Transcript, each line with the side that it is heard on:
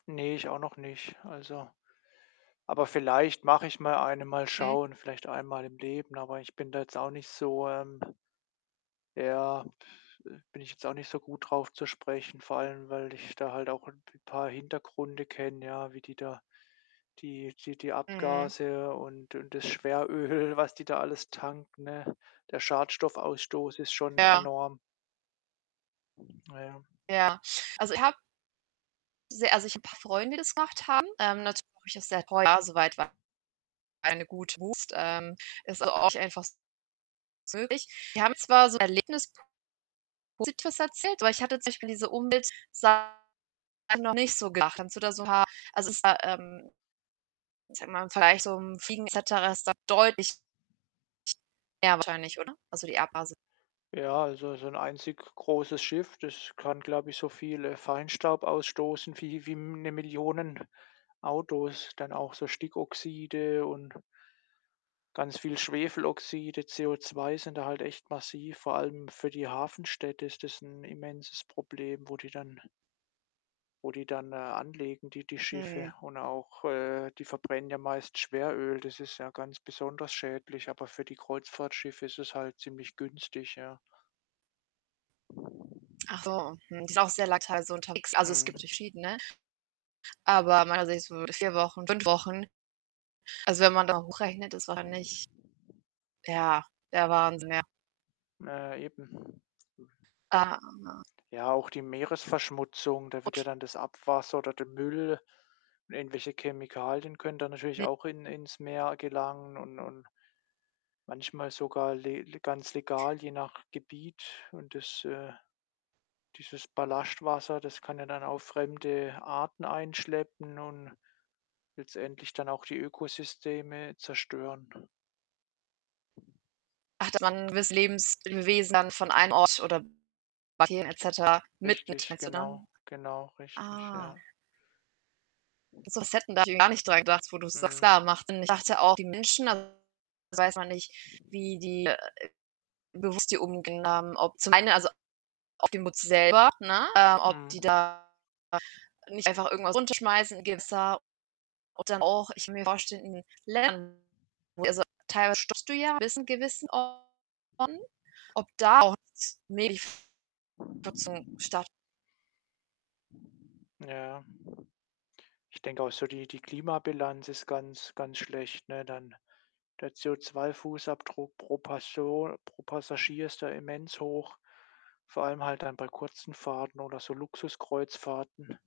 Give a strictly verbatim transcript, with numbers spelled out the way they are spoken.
left: Ne, ich auch noch nicht. Also aber vielleicht mach ich mal eine, mal
right: Hm.
left: schauen, vielleicht einmal im Leben, aber ich bin da jetzt auch nicht so, ähm ja, bin ich jetzt auch nicht so gut drauf zu sprechen, vor allem, weil ich da halt auch 'n p paar Hintergründe kenne, ja, wie die da die die die
right: Mhm.
left: Abgase und und das Schweröl, was die da alles tanken, ne? Der Schadstoffausstoß ist schon
right: Ja.
left: enorm. Na ja.
right: Ja. Also, ich habe sehr also, ich habe paar Freunde, die das gemacht haben. Ähm, natürlich auch ist sehr teuer, [unintelligible] soweit war eine gut [unintelligible] ähm, ist so auch einfach [unintelligible] möglich. Die haben zwar so Erlebnis [unintelligible] erzählt, aber ich hatte zum Beispiel diese Umweltsachen noch nicht so gedacht. Kannst du da so 'n paar also, ist da, ähm, ich sage mal im Vergleich zu so 'nem Fliegen et cetera ist da deutlich mehr wahrscheinlich, oder? Also, die Abgase.
left: Ja, also, so 'n einzig großes Schiff, das kann, glaube ich, so viel, äh, Feinstaub ausstoßen wie wie M 'ne Millionen Autos. Dann auch so Stickoxide und ganz viel Schwefeloxide, CO₂ sind da halt echt massiv. Vor allem für die Hafenstädte ist das 'n immenses Problem, wo die dann wo die dann, äh, anlegen, die die
right: Mhm.
left: Schiffe und auch, äh die verbrennen ja meist Schweröl. Das ist ja ganz besonders schädlich, aber für die Kreuzfahrtschiffe ist es halt ziemlich günstig, ja.
right: Achso, mhm. Ist auch sehr lang teilweise unterwegs, also, es gibt
left: Mhm.
right: verschiedene, aber meinerseits würde vier Wochen, fünf Wochen. Also, wenn man da hochrechnet, es war nicht ja, der Wahnsinn, ja.
left: Naja eben.
right: Äh
left: Ja, auch die Meeresverschmutzung. Da wird ja
right: [unintelligible]
left: dann das Abwasser, oder der Müll und irgendwelche Chemikalien können da natürlich
right: [unintelligible]
left: auch in ins Meer gelangen und und manchmal sogar le le ganz legal, je nach Gebiet und das, äh dieses Ballastwasser, das kann ja dann auch fremde Arten einschleppen und letztendlich dann auch die Ökosysteme zerstören.
right: Ach, dass man gewisse Lebenswesen dann von einem Ort oder [unintelligible] et cetera mitnimmt,
left: Richtig,
right: meinst du
left: genau.
right: dann?
left: Genau, richtig,
right: Ah.
left: ja.
right: Das hätten wir gar nicht dran gedacht, wo du's
left: Mhm.
right: klar macht Sinn. Ich dachte auch, die Menschen, da weiß man nicht, wie die, äh bewusst die [unintelligible] haben, ob zum einen, also, auf die Muts selber, ne, ähm, ob
left: Mhm.
right: die da nicht einfach irgendwas runterschmeißen im Gewässer, ob dann auch ich mir vorstelle in Ländern, wo also, teilweise stoppst du ja bis in gewissen Orten, ob da auch [unintelligible] statt
left: Ja. Ich denke auch so die die Klimabilanz ist ganz, ganz schlecht, ne? Dann der CO₂-Fußabdruck pro Person pro Passagier ist da immens hoch, vor allem halt dann bei kurzen Fahrten oder so Luxuskreuzfahrten.